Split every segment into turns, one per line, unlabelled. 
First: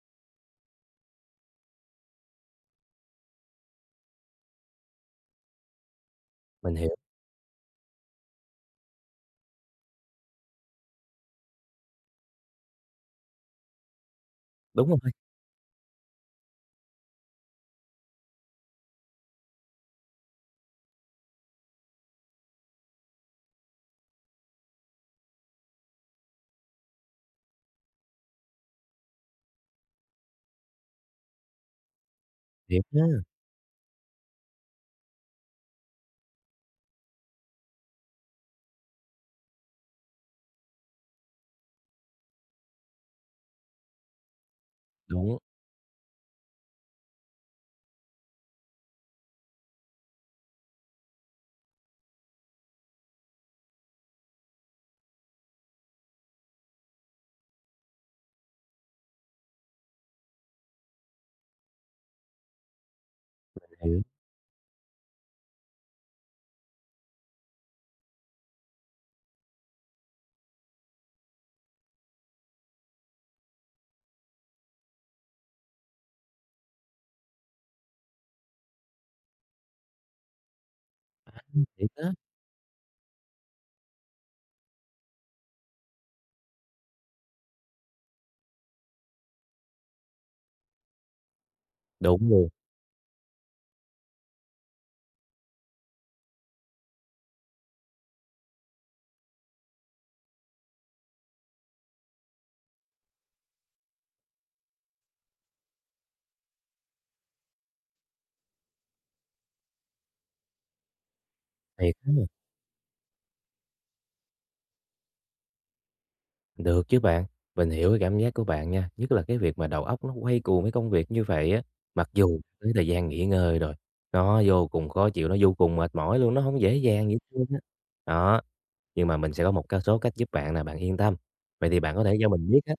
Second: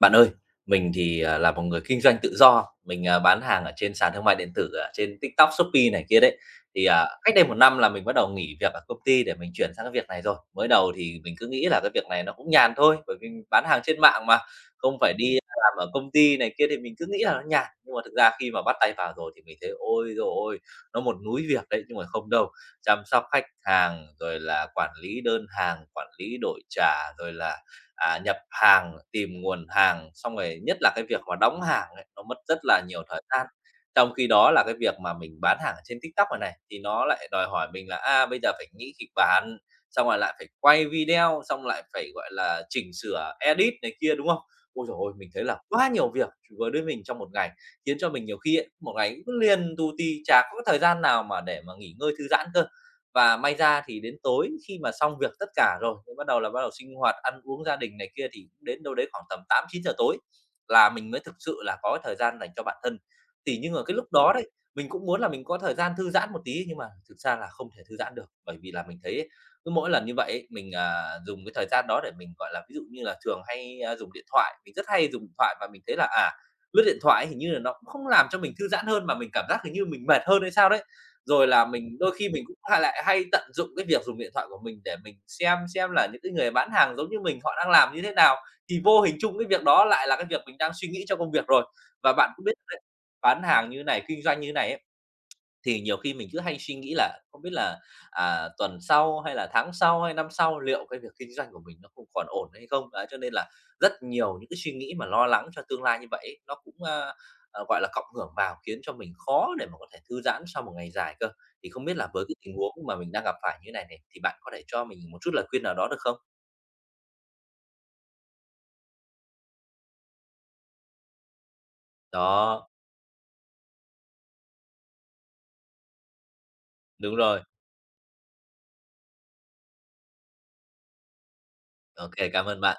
Bạn ơi, mình thì là một người kinh doanh tự do, mình bán hàng ở trên sàn thương mại điện tử, ở trên TikTok, Shopee này kia đấy.
Mình hiểu,
Cách đây một năm là mình bắt đầu nghỉ việc ở công ty để mình chuyển sang cái việc này rồi. Mới đầu thì mình cứ nghĩ là cái việc này nó cũng nhàn thôi, bởi vì mình bán hàng trên mạng mà,
đúng
không
rồi,
phải đi làm ở công ty này kia thì mình cứ nghĩ là nó nhàn. Nhưng mà thực ra khi mà bắt tay vào rồi thì mình thấy, ôi rồi ôi, nó một núi việc đấy, nhưng mà không đâu, chăm sóc khách hàng, rồi là quản lý đơn hàng, quản lý đổi trả, rồi là nhập hàng, tìm nguồn hàng, xong rồi nhất là cái việc mà đóng hàng ấy, nó mất rất là
thiệt
nhiều
ha,
thời gian. Trong khi đó là cái việc mà mình bán hàng ở trên TikTok này này, thì nó lại đòi hỏi mình là bây giờ phải nghĩ kịch bản, xong rồi lại phải quay video, xong lại phải, gọi là, chỉnh sửa, edit này kia, đúng không? Ôi giời ôi, mình
đúng,
thấy là quá nhiều việc với đới mình trong một ngày, khiến cho mình nhiều khi ấy, một ngày cứ liền tù tì, chả có thời gian nào mà để mà nghỉ ngơi thư giãn cơ. Và may ra thì đến tối khi mà xong việc tất cả rồi, mới bắt đầu là bắt đầu sinh hoạt, ăn uống gia đình này kia thì đến đâu đấy khoảng tầm 8-9 giờ tối là mình mới thực sự là có thời gian dành cho bản thân. Thì nhưng mà cái
hiểu,
lúc đó đấy, mình cũng muốn là mình có thời gian thư giãn một tí nhưng mà thực ra là không thể thư giãn được, bởi vì là mình thấy ấy, cứ mỗi lần như vậy ấy, mình dùng cái thời gian đó để mình, gọi là, ví dụ như là thường hay dùng điện thoại, mình rất hay dùng điện thoại và mình thấy là, lướt điện thoại ấy hình như là nó cũng không làm cho mình thư giãn hơn mà mình cảm giác hình như mình mệt hơn hay sao đấy. Rồi là
thiệt
mình
á,
đôi khi mình cũng hay tận dụng cái việc dùng điện thoại của mình để mình xem là những cái người bán hàng giống như mình họ đang làm như thế nào, thì vô hình chung cái việc đó lại là cái việc mình đang suy nghĩ cho công việc rồi. Và
đúng
bạn cũng
rồi
biết đấy, bán hàng như này, kinh doanh như này ấy, thì nhiều khi mình cứ hay suy nghĩ là không biết là, tuần sau hay là tháng sau hay năm sau liệu cái việc kinh doanh của mình nó không còn ổn hay không? Đấy, cho nên là rất nhiều những cái suy nghĩ mà lo lắng cho tương lai như vậy ấy, nó cũng, gọi là, cộng hưởng vào khiến cho mình khó để mà có thể thư giãn sau một ngày dài cơ. Thì không
thiệt
biết là
á.
với cái tình huống mà mình đang gặp phải như thế này này, thì bạn có thể cho mình một chút lời khuyên nào đó được không?
Được chứ bạn, mình hiểu cái cảm giác của bạn nha, nhất là cái việc mà đầu óc nó quay cuồng với công việc như vậy á, mặc dù
Đó,
tới thời gian nghỉ ngơi rồi, nó vô cùng khó chịu, nó vô cùng mệt mỏi luôn, nó không dễ dàng gì
đúng
hết
rồi.
trơn á. Đó, nhưng mà mình sẽ có một cái số cách giúp bạn nè, bạn yên tâm. Vậy thì bạn có
OK,
thể cho
cảm
mình biết
ơn
á,
bạn.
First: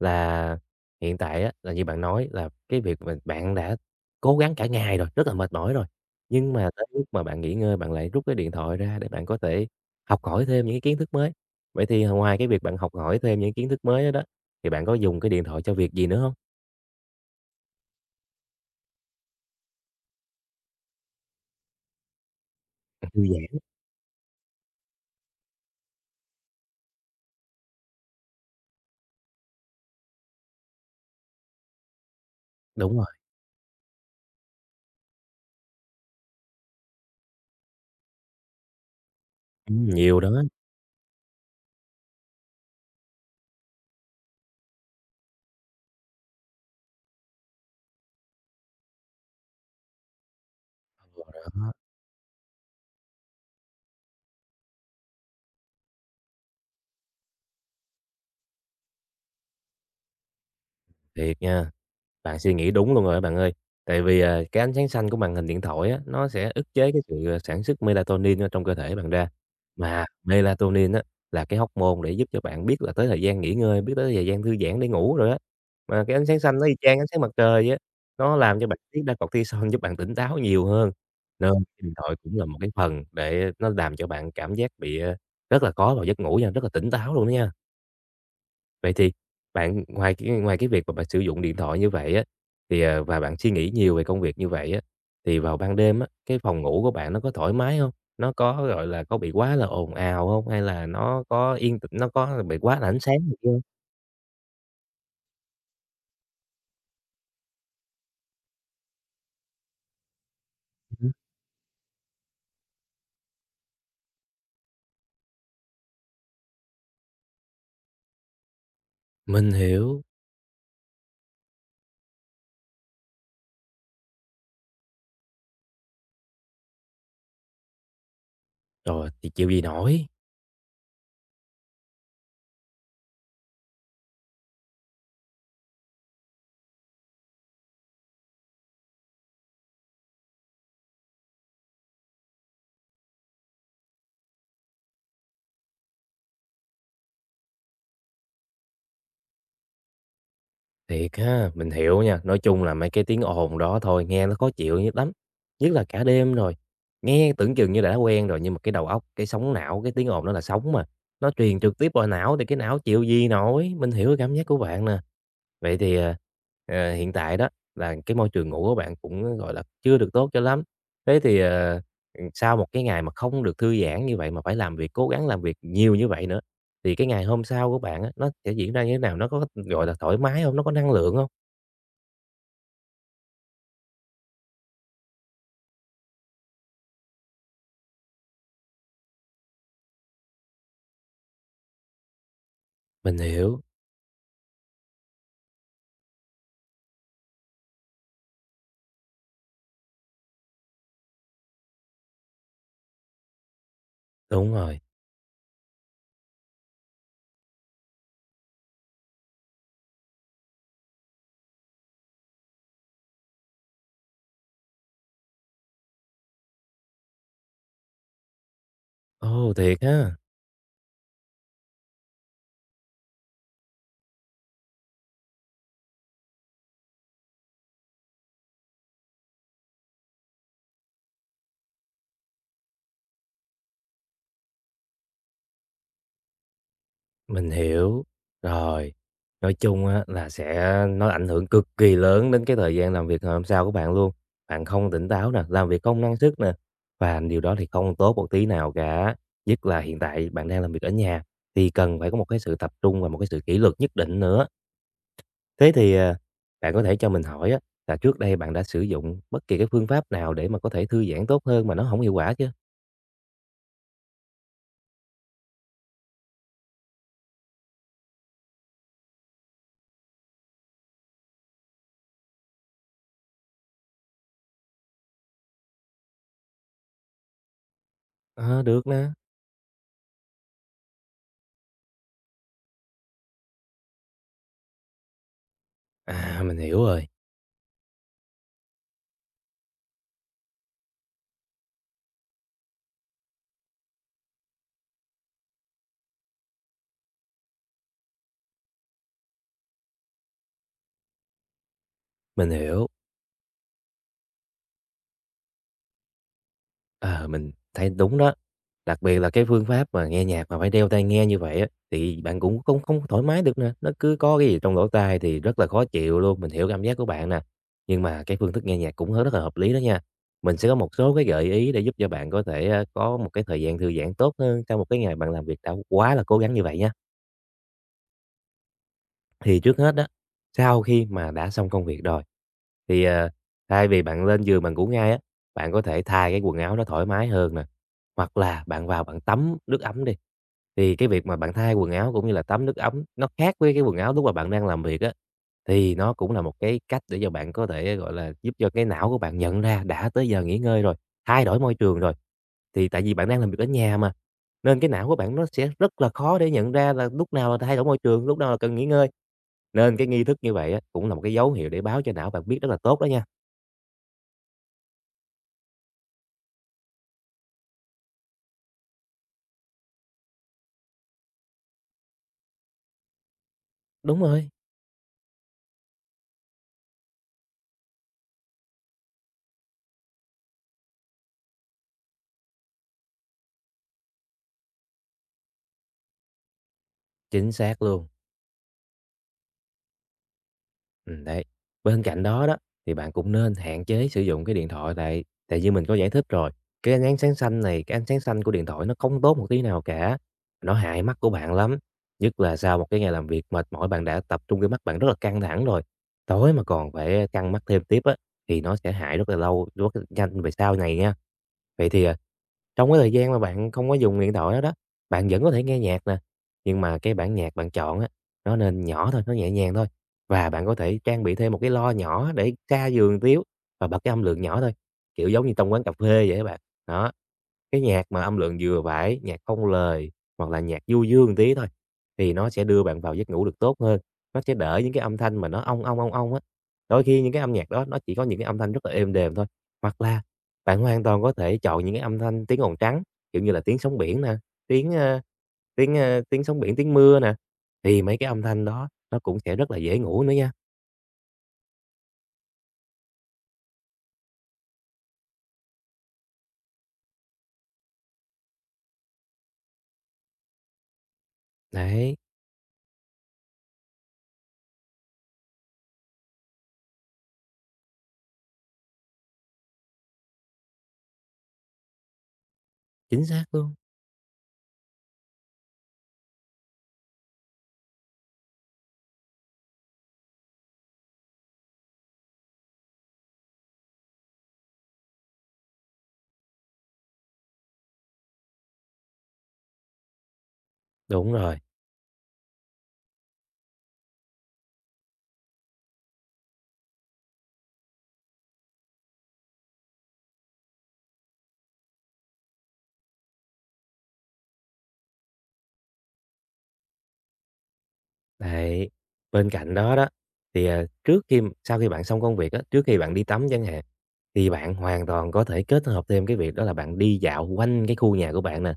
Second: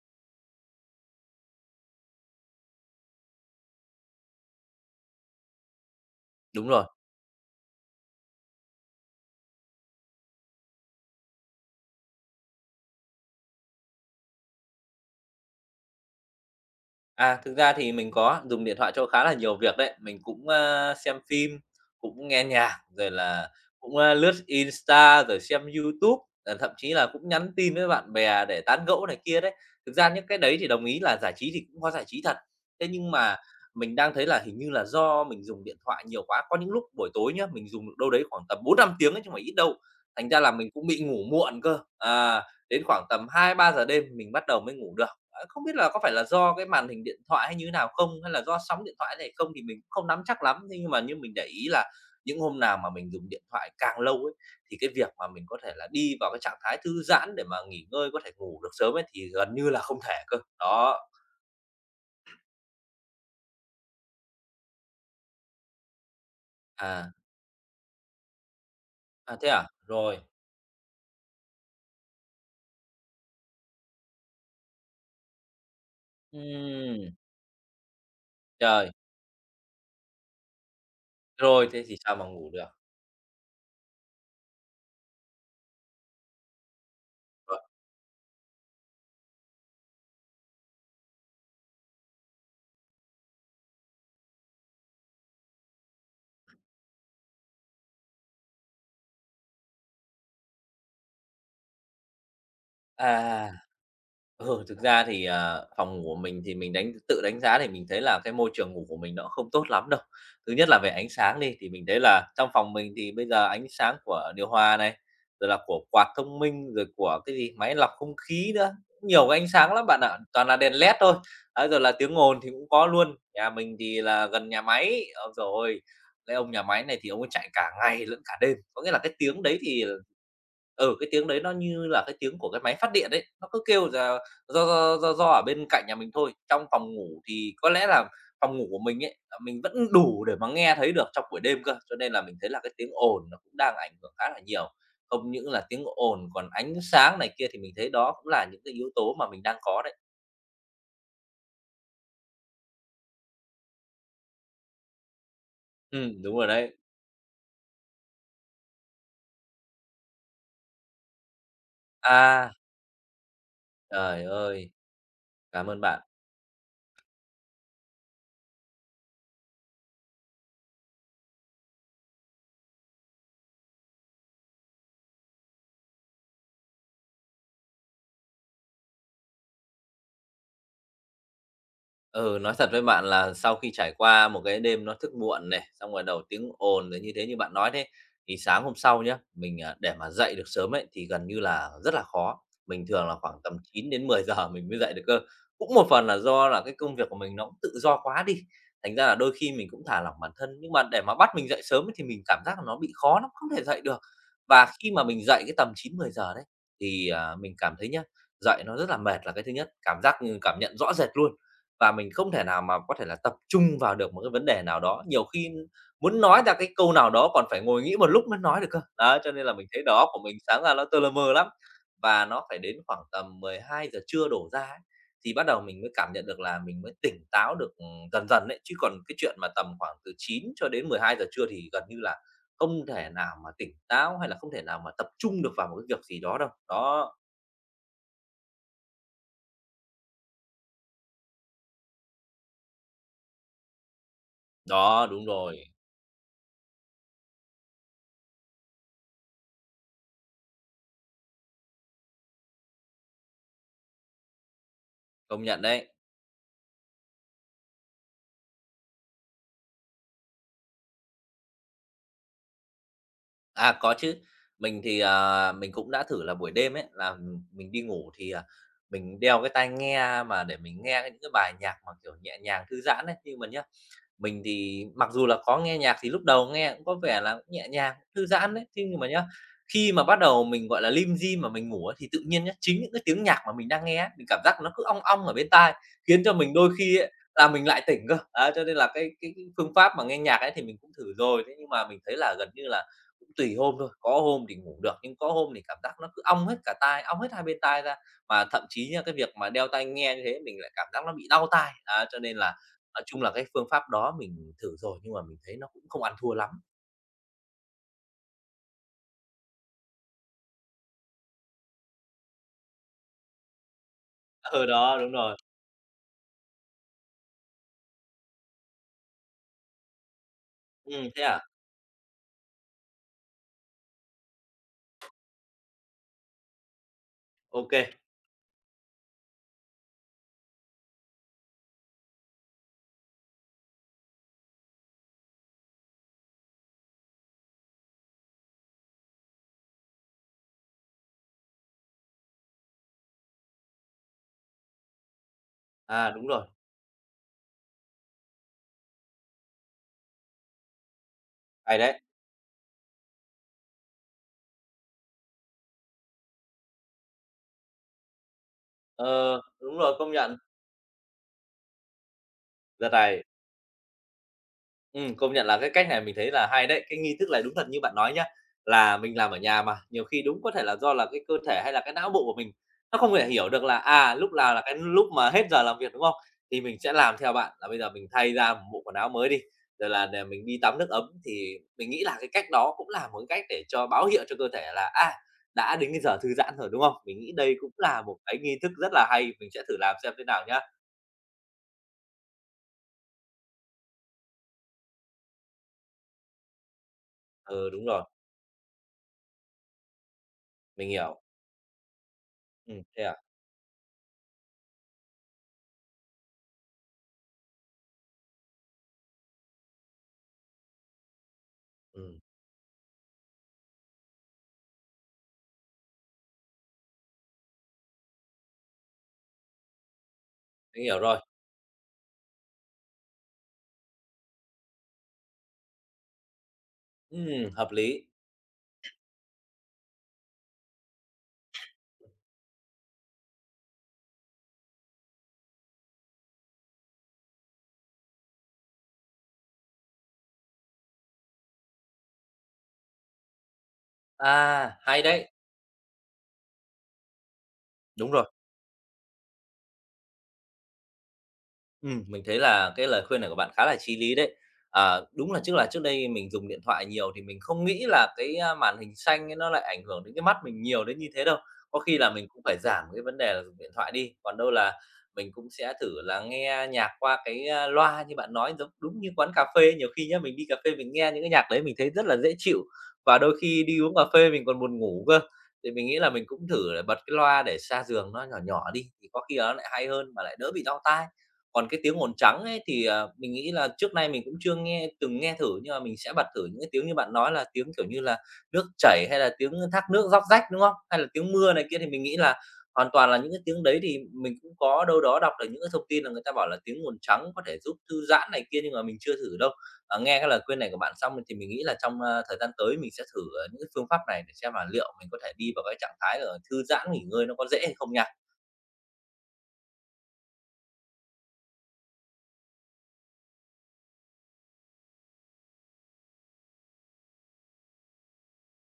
là hiện tại á, là như bạn nói là cái việc mà bạn đã cố gắng cả ngày rồi, rất là mệt mỏi rồi, nhưng
Đúng
mà
rồi.
tới lúc mà bạn nghỉ ngơi, bạn lại rút cái điện thoại ra để bạn có thể học hỏi thêm những cái kiến thức mới. Vậy thì ngoài cái việc bạn học hỏi thêm những kiến thức mới đó đó, thì bạn có dùng cái điện thoại cho việc gì nữa không?
À, thực ra thì mình có dùng điện thoại cho khá là nhiều việc đấy. Mình cũng xem phim, cũng nghe nhạc, rồi
Thư
là
giãn,
cũng lướt Insta, rồi xem YouTube, thậm chí là cũng nhắn tin với bạn bè để tán gẫu này kia đấy. Thực ra những cái đấy thì đồng ý là giải trí thì cũng có giải trí thật. Thế
đúng rồi.
nhưng mà mình đang thấy là hình như là do mình dùng điện thoại nhiều quá, có những lúc buổi tối nhá, mình dùng được đâu đấy khoảng tầm 4-5 tiếng ấy chứ không phải ít đâu.
Nhiều
Thành
đó.
ra là mình cũng bị ngủ muộn cơ, đến khoảng tầm 2-3 giờ đêm mình bắt đầu mới ngủ được. Ờ, không biết là có phải là do cái màn hình điện thoại hay như thế nào không? Hay là do sóng điện thoại này không thì mình cũng không nắm chắc lắm. Thế nhưng mà như
Ờ,
mình để ý
đó.
là những hôm nào mà mình dùng điện thoại càng lâu ấy, thì cái việc mà mình có thể là đi vào cái trạng thái thư giãn để mà nghỉ ngơi, có thể ngủ được sớm ấy, thì gần như là không thể cơ. Đó,
Thiệt nha, bạn suy nghĩ đúng luôn rồi á bạn ơi. Tại vì cái ánh sáng xanh của màn hình điện thoại á, nó sẽ ức chế cái
à,
sự sản xuất melatonin ở trong cơ thể bạn ra.
à, thế à?
Mà
Rồi,
melatonin á, là cái hormone để giúp cho bạn biết là tới thời gian nghỉ ngơi, biết tới thời gian thư giãn để ngủ rồi á. Mà cái ánh sáng xanh nó y chang ánh
ừm,
sáng mặt trời á, nó làm cho bạn
trời,
tiết ra cortisol giúp bạn tỉnh táo nhiều hơn. Nên
rồi
cái
thế
điện
thì
thoại
sao mà
cũng là
ngủ
một
được?
cái phần để nó làm cho bạn cảm giác bị rất là khó vào giấc ngủ nha, rất là tỉnh táo luôn đó nha.
Rồi,
Vậy thì bạn ngoài cái việc mà bạn sử dụng điện thoại như vậy á, thì và bạn suy nghĩ nhiều về công việc như vậy á, thì vào ban đêm á, cái phòng ngủ của bạn nó có thoải mái không? Nó có, gọi là, có bị quá là ồn ào không? Hay là nó có yên tĩnh, nó có bị quá là ánh sáng này kia
à.
hông?
Ừ, thực ra thì, phòng ngủ của mình thì mình tự đánh giá thì mình thấy là cái môi trường ngủ của mình nó không tốt lắm đâu. Thứ nhất là về ánh sáng đi, thì mình thấy là trong phòng mình thì bây giờ ánh sáng của điều hòa này, rồi là của quạt thông minh, rồi của cái gì, máy lọc không khí nữa, nhiều cái ánh
Mình
sáng lắm bạn
hiểu,
ạ, toàn là đèn led thôi. Đấy, rồi là tiếng ồn thì cũng có luôn. Nhà mình thì là gần nhà máy, ôi giời cái ông nhà máy này thì ông ấy chạy cả ngày lẫn cả đêm. Có nghĩa là
rồi
cái
thì
tiếng
chịu
đấy
gì
thì
nổi.
cái tiếng đấy nó như là cái tiếng của cái máy phát điện đấy nó cứ kêu ra do do do do ở bên cạnh nhà mình thôi, trong phòng ngủ thì có lẽ là phòng ngủ của mình ấy, là mình vẫn đủ để mà nghe thấy được trong buổi đêm cơ, cho nên là mình thấy là cái tiếng ồn nó cũng đang ảnh hưởng khá là nhiều. Không những là tiếng ồn còn ánh sáng này kia thì mình thấy đó cũng là những cái yếu tố mà mình đang có đấy.
Thiệt ha, mình hiểu nha. Nói chung là mấy cái tiếng ồn đó thôi, nghe nó khó chịu nhất lắm. Nhất là cả đêm
Đúng rồi
rồi.
đấy.
Nghe tưởng chừng như đã quen rồi, nhưng mà cái đầu óc, cái sóng não, cái tiếng ồn đó là sóng mà. Nó truyền trực tiếp vào não thì
À,
cái não chịu gì nổi. Mình hiểu cái
trời
cảm giác của
ơi,
bạn nè.
cảm
Vậy
ơn
thì
bạn.
hiện tại đó là cái môi trường ngủ của bạn cũng, gọi là, chưa được tốt cho lắm. Thế thì sau một cái ngày mà không được thư giãn như vậy mà phải làm việc, cố gắng làm việc nhiều như vậy nữa, thì cái ngày hôm sau của bạn á, nó sẽ diễn ra như thế nào? Nó có, gọi là, thoải mái không? Nó có năng lượng không?
Ừ, nói thật với bạn là sau khi trải qua một cái đêm nó thức muộn này, xong rồi đầu tiếng ồn rồi như thế như bạn nói thế, thì sáng hôm sau nhá, mình để mà dậy được sớm ấy thì gần như là rất là khó. Mình thường là
Mình
khoảng tầm
hiểu,
9 đến 10 giờ mình mới dậy được cơ. Cũng một phần là do là cái công việc của mình nó cũng tự do quá đi, thành ra là đôi khi mình cũng thả lỏng bản thân, nhưng mà để mà bắt mình dậy sớm ấy thì mình cảm giác là nó bị khó lắm, không thể dậy được.
đúng
Và
rồi.
khi mà mình dậy cái tầm 9-10 giờ đấy, thì mình cảm thấy nhá, dậy nó rất là mệt là cái thứ nhất, cảm giác, cảm nhận rõ rệt luôn. Và mình không thể nào mà có thể là tập trung vào được một cái vấn đề nào đó, nhiều khi muốn nói ra cái câu nào đó còn phải ngồi nghĩ một lúc mới nói được cơ. Đó, cho nên
Ồ,
là mình
thiệt
thấy đầu óc
ha!
của mình sáng ra nó tơ lơ mơ lắm, và nó phải đến khoảng tầm 12 giờ trưa đổ ra ấy, thì bắt đầu mình mới cảm nhận được là mình mới tỉnh táo được, dần dần đấy chứ còn cái chuyện mà tầm khoảng từ 9 cho đến 12 giờ trưa thì gần như là không thể nào mà tỉnh táo hay là không thể nào mà tập trung được vào một cái việc gì đó đâu. Đó,
Mình hiểu. Rồi, nói chung á là sẽ nó ảnh hưởng cực kỳ lớn đến cái thời gian làm việc ngày hôm sau của bạn luôn. Bạn không
đó,
tỉnh
đúng
táo nè,
rồi,
làm việc không năng suất nè, và điều đó thì không tốt một tí nào cả. Nhất là hiện tại bạn đang làm việc ở nhà thì cần phải có một cái sự tập trung và một cái sự kỷ luật nhất định nữa.
công nhận
Thế
đấy.
thì bạn có thể cho mình hỏi á là trước đây bạn đã sử dụng bất kỳ cái phương pháp nào để mà có thể thư giãn tốt hơn mà nó không hiệu quả chưa?
À, có chứ. Mình cũng đã thử là buổi đêm ấy, là mình đi ngủ thì mình đeo cái tai nghe mà để mình nghe những cái bài nhạc mà, kiểu, nhẹ nhàng thư giãn ấy. Nhưng mà nhá, mình thì mặc dù là có nghe nhạc thì lúc đầu nghe cũng có vẻ là cũng nhẹ nhàng, thư giãn
Ờ,
đấy, thế
được
nhưng
nè.
mà nhá, khi mà bắt đầu mình, gọi là, lim dim mà mình ngủ á, thì tự nhiên nhá, chính những cái tiếng nhạc mà mình đang nghe á, mình cảm giác nó cứ ong ong ở bên tai, khiến cho
À,
mình
mình
đôi
hiểu
khi
rồi,
ấy là mình lại tỉnh cơ. Đấy, cho nên là cái phương pháp mà nghe nhạc ấy thì mình cũng thử rồi, thế nhưng mà mình thấy là gần như là cũng tùy hôm thôi, có hôm thì ngủ được, nhưng có hôm thì cảm giác nó cứ ong hết cả tai, ong hết hai bên tai ra. Mà thậm chí nhá, cái việc mà đeo tai nghe như thế mình lại cảm giác nó bị đau tai, á, cho nên
mình
là
hiểu.
nói chung là cái phương pháp đó mình thử rồi, nhưng mà mình thấy nó cũng không ăn thua lắm.
Ờ, mình thấy đúng đó. Đặc biệt là cái phương pháp mà nghe nhạc mà phải đeo tai nghe như vậy á, thì bạn cũng không không thoải mái được nè, nó cứ có cái gì
Ừ,
trong lỗ
đó, đúng
tai
rồi.
thì rất là khó chịu luôn, mình hiểu cảm giác của bạn nè. Nhưng mà cái phương thức nghe nhạc cũng rất là hợp lý đó nha. Mình sẽ có một
Ừ
số
thế
cái
à?
gợi ý để giúp cho bạn có thể có một cái thời gian thư giãn tốt hơn sau một cái ngày bạn làm việc đã quá là cố gắng như vậy nha.
OK.
Thì trước hết đó sau khi mà đã xong công việc rồi, thì thay vì bạn lên giường bạn ngủ ngay á, bạn có thể thay cái quần áo nó thoải mái hơn nè, hoặc là bạn vào bạn tắm nước ấm đi. Thì cái việc mà bạn thay quần áo cũng như là tắm nước ấm nó khác với cái quần áo lúc mà bạn đang làm việc á, thì
À,
nó
đúng
cũng là
rồi,
một cái cách để cho bạn có thể, gọi là, giúp cho cái não của bạn nhận ra đã tới giờ nghỉ ngơi rồi, thay đổi môi
hay đấy.
trường rồi. Thì tại vì bạn đang làm việc ở nhà mà, nên cái não của bạn nó sẽ rất là khó để nhận ra là lúc nào là thay đổi môi trường, lúc nào là cần nghỉ ngơi.
Ờ, đúng rồi,
Nên cái
công
nghi thức
nhận.
như vậy á, cũng là một cái dấu hiệu để báo cho não bạn biết rất là
Đợt
tốt đó nha.
này ừm, công nhận là cái cách này mình thấy là hay đấy. Cái nghi thức này đúng thật như bạn nói nhá, là mình làm ở nhà mà, nhiều khi đúng có thể là do là cái cơ thể hay là cái não bộ của mình nó không thể hiểu được là, à,
Đúng
lúc
rồi,
nào là cái lúc mà hết giờ làm việc, đúng không? Thì mình sẽ làm theo bạn là bây giờ mình thay ra một bộ quần áo mới đi, rồi là để mình đi tắm nước ấm. Thì mình nghĩ là cái cách đó cũng là một cái cách để cho báo hiệu cho cơ thể là, à, đã đến cái giờ thư giãn rồi, đúng không? Mình nghĩ
chính
đây cũng
xác
là
luôn.
một cái nghi thức rất là hay, mình sẽ thử làm xem thế nào nhá.
Đấy. Bên cạnh đó đó, thì bạn cũng nên hạn chế sử dụng cái điện thoại lại, tại như mình có giải thích rồi, cái ánh ánh sáng xanh
Ừ,
này,
đúng
cái
rồi,
ánh sáng xanh của điện thoại nó không tốt một tí nào cả, nó
mình
hại mắt
hiểu.
của bạn lắm. Nhất là sau một cái
Thế
ngày
à?
làm việc mệt mỏi, bạn đã tập trung cái mắt bạn rất là căng thẳng rồi, tối mà còn phải căng mắt thêm tiếp á, thì nó sẽ hại rất là lâu, rất là nhanh về sau này nha. Vậy thì
Ừm,
trong cái thời gian mà bạn không có dùng điện thoại đó đó, bạn vẫn có thể nghe nhạc nè, nhưng mà cái bản nhạc bạn chọn á, nó nên nhỏ thôi, nó nhẹ nhàng thôi. Và bạn có
mình
thể
hiểu rồi.
trang bị thêm một cái lo nhỏ để xa giường tiếng và bật cái âm lượng nhỏ thôi, kiểu giống như trong quán cà phê vậy các bạn. Đó,
Hợp
cái
lý.
nhạc mà âm lượng vừa phải, nhạc không lời hoặc là nhạc du dương một tí thôi thì nó sẽ đưa bạn vào giấc ngủ được tốt hơn, nó sẽ đỡ những cái âm thanh mà nó "ong, ong, ong, ong" á. Đôi khi những cái âm nhạc đó nó chỉ có những cái âm thanh rất là êm đềm thôi, hoặc là bạn hoàn toàn có thể chọn những cái âm thanh tiếng ồn trắng, kiểu như là tiếng sóng biển nè,
À,
tiếng,
hay
ơ,
đấy!
tiếng sóng biển, tiếng mưa nè, thì
Đúng
mấy cái
rồi,
âm thanh đó nó cũng sẽ rất là dễ ngủ nữa nha.
ừm, mình thấy là cái lời khuyên này của bạn khá là chí lý đấy. À, đúng là trước đây mình dùng điện thoại nhiều thì mình không nghĩ là cái, a, màn hình xanh ấy nó lại ảnh hưởng đến cái mắt mình nhiều đến như thế đâu. Có khi là
Đấy,
mình cũng phải giảm cái vấn đề là dùng điện thoại đi, còn đâu là mình cũng sẽ thử là nghe nhạc qua cái, a, loa như bạn nói, giống đúng như quán cà phê. Nhiều khi nhá, mình đi cà phê mình nghe những cái nhạc đấy mình thấy rất là dễ chịu, và
chính
đôi
xác
khi
luôn.
đi uống cà phê mình còn buồn ngủ cơ, thì mình nghĩ là mình cũng thử là bật cái loa để xa giường nó nhỏ nhỏ đi, thì có khi nó lại hay hơn mà lại đỡ bị đau tai. Còn cái tiếng ồn trắng ấy thì, ờ, mình nghĩ là trước nay mình cũng chưa nghe từng nghe thử, nhưng mà mình sẽ bật thử những cái tiếng như bạn nói là tiếng, kiểu như là, nước chảy hay là tiếng thác nước róc rách, đúng không? Hay là
Đúng
tiếng mưa
rồi,
này kia thì mình nghĩ là hoàn toàn là những cái tiếng đấy thì mình cũng có đâu đó đọc được những cái thông tin là người ta bảo là tiếng ồn trắng có thể giúp thư giãn này kia, nhưng mà mình chưa thử đâu. À, nghe cái lời khuyên này của bạn xong thì mình nghĩ là trong, a, thời gian tới mình sẽ thử, những cái phương pháp này để xem là liệu mình có thể đi vào cái trạng thái, thư giãn, nghỉ ngơi nó có dễ hay không nha.
đấy. Bên cạnh đó đó, thì trước khi sau khi bạn xong công việc á, trước khi bạn đi tắm chẳng hạn, thì bạn hoàn toàn có thể kết hợp thêm cái việc đó là bạn đi dạo quanh cái khu nhà của bạn nè.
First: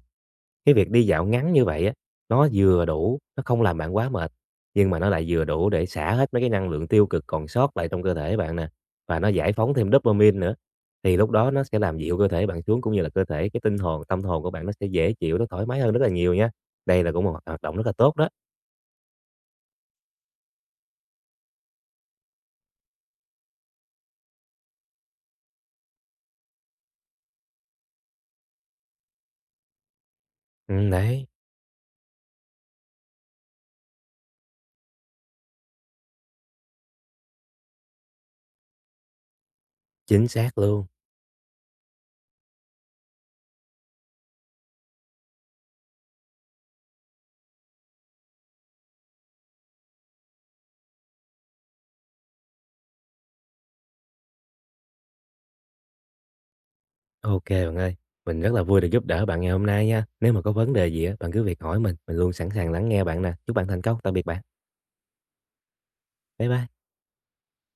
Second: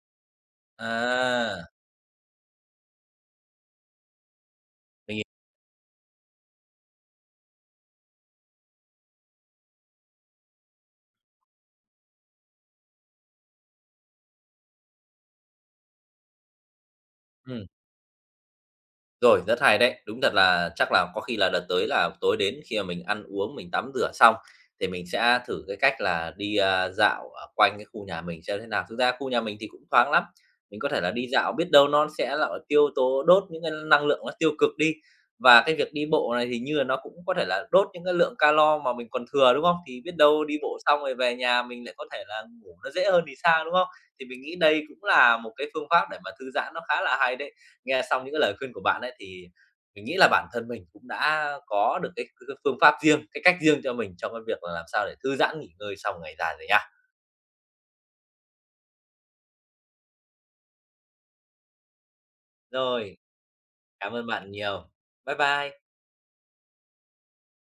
Cái việc đi dạo ngắn như
À,
vậy á, nó vừa đủ, nó không làm bạn quá mệt, nhưng mà nó
mình hiểu.
lại vừa đủ để xả hết mấy cái năng lượng tiêu cực còn sót lại trong cơ thể bạn nè, và nó giải phóng thêm dopamine nữa. Thì lúc đó nó sẽ làm dịu cơ thể bạn xuống, cũng như là cơ thể cái tinh hồn, tâm hồn của bạn nó sẽ dễ chịu, nó thoải mái hơn rất là nhiều nha. Đây là cũng một hoạt động rất là tốt đó.
Rồi, rất hay đấy. Đúng thật là chắc là có khi là đợt tới là tối đến khi mà mình ăn uống, mình tắm rửa xong thì mình sẽ thử cái cách là đi, a, dạo ở quanh cái khu nhà mình xem thế nào. Thực ra khu nhà mình thì cũng thoáng lắm, mình có thể là
Đấy,
đi dạo, biết đâu nó sẽ là tiêu tố đốt những cái năng lượng nó tiêu cực đi. Và cái việc đi bộ này thì như là nó cũng có thể là đốt những cái lượng calo mà mình còn thừa, đúng không? Thì biết
chính
đâu đi
xác
bộ
luôn.
xong rồi về nhà mình lại có thể là ngủ nó dễ hơn thì sao, đúng không? Thì mình nghĩ đây cũng là một cái phương pháp để mà thư giãn nó khá là hay đấy. Nghe xong những cái lời khuyên của bạn ấy thì mình nghĩ là bản thân mình cũng đã có được cái phương pháp riêng, cái cách riêng cho mình trong cái việc là làm sao để thư giãn nghỉ ngơi sau ngày dài rồi nha.
OK bạn ơi, mình rất là vui được giúp đỡ bạn ngày hôm nay nha. Nếu mà có vấn đề gì á, bạn cứ việc hỏi mình luôn sẵn sàng lắng nghe
Rồi,
bạn nè. Chúc bạn thành công,
cảm
tạm biệt
ơn
bạn.
bạn nhiều. Bye bye.
Bye bye.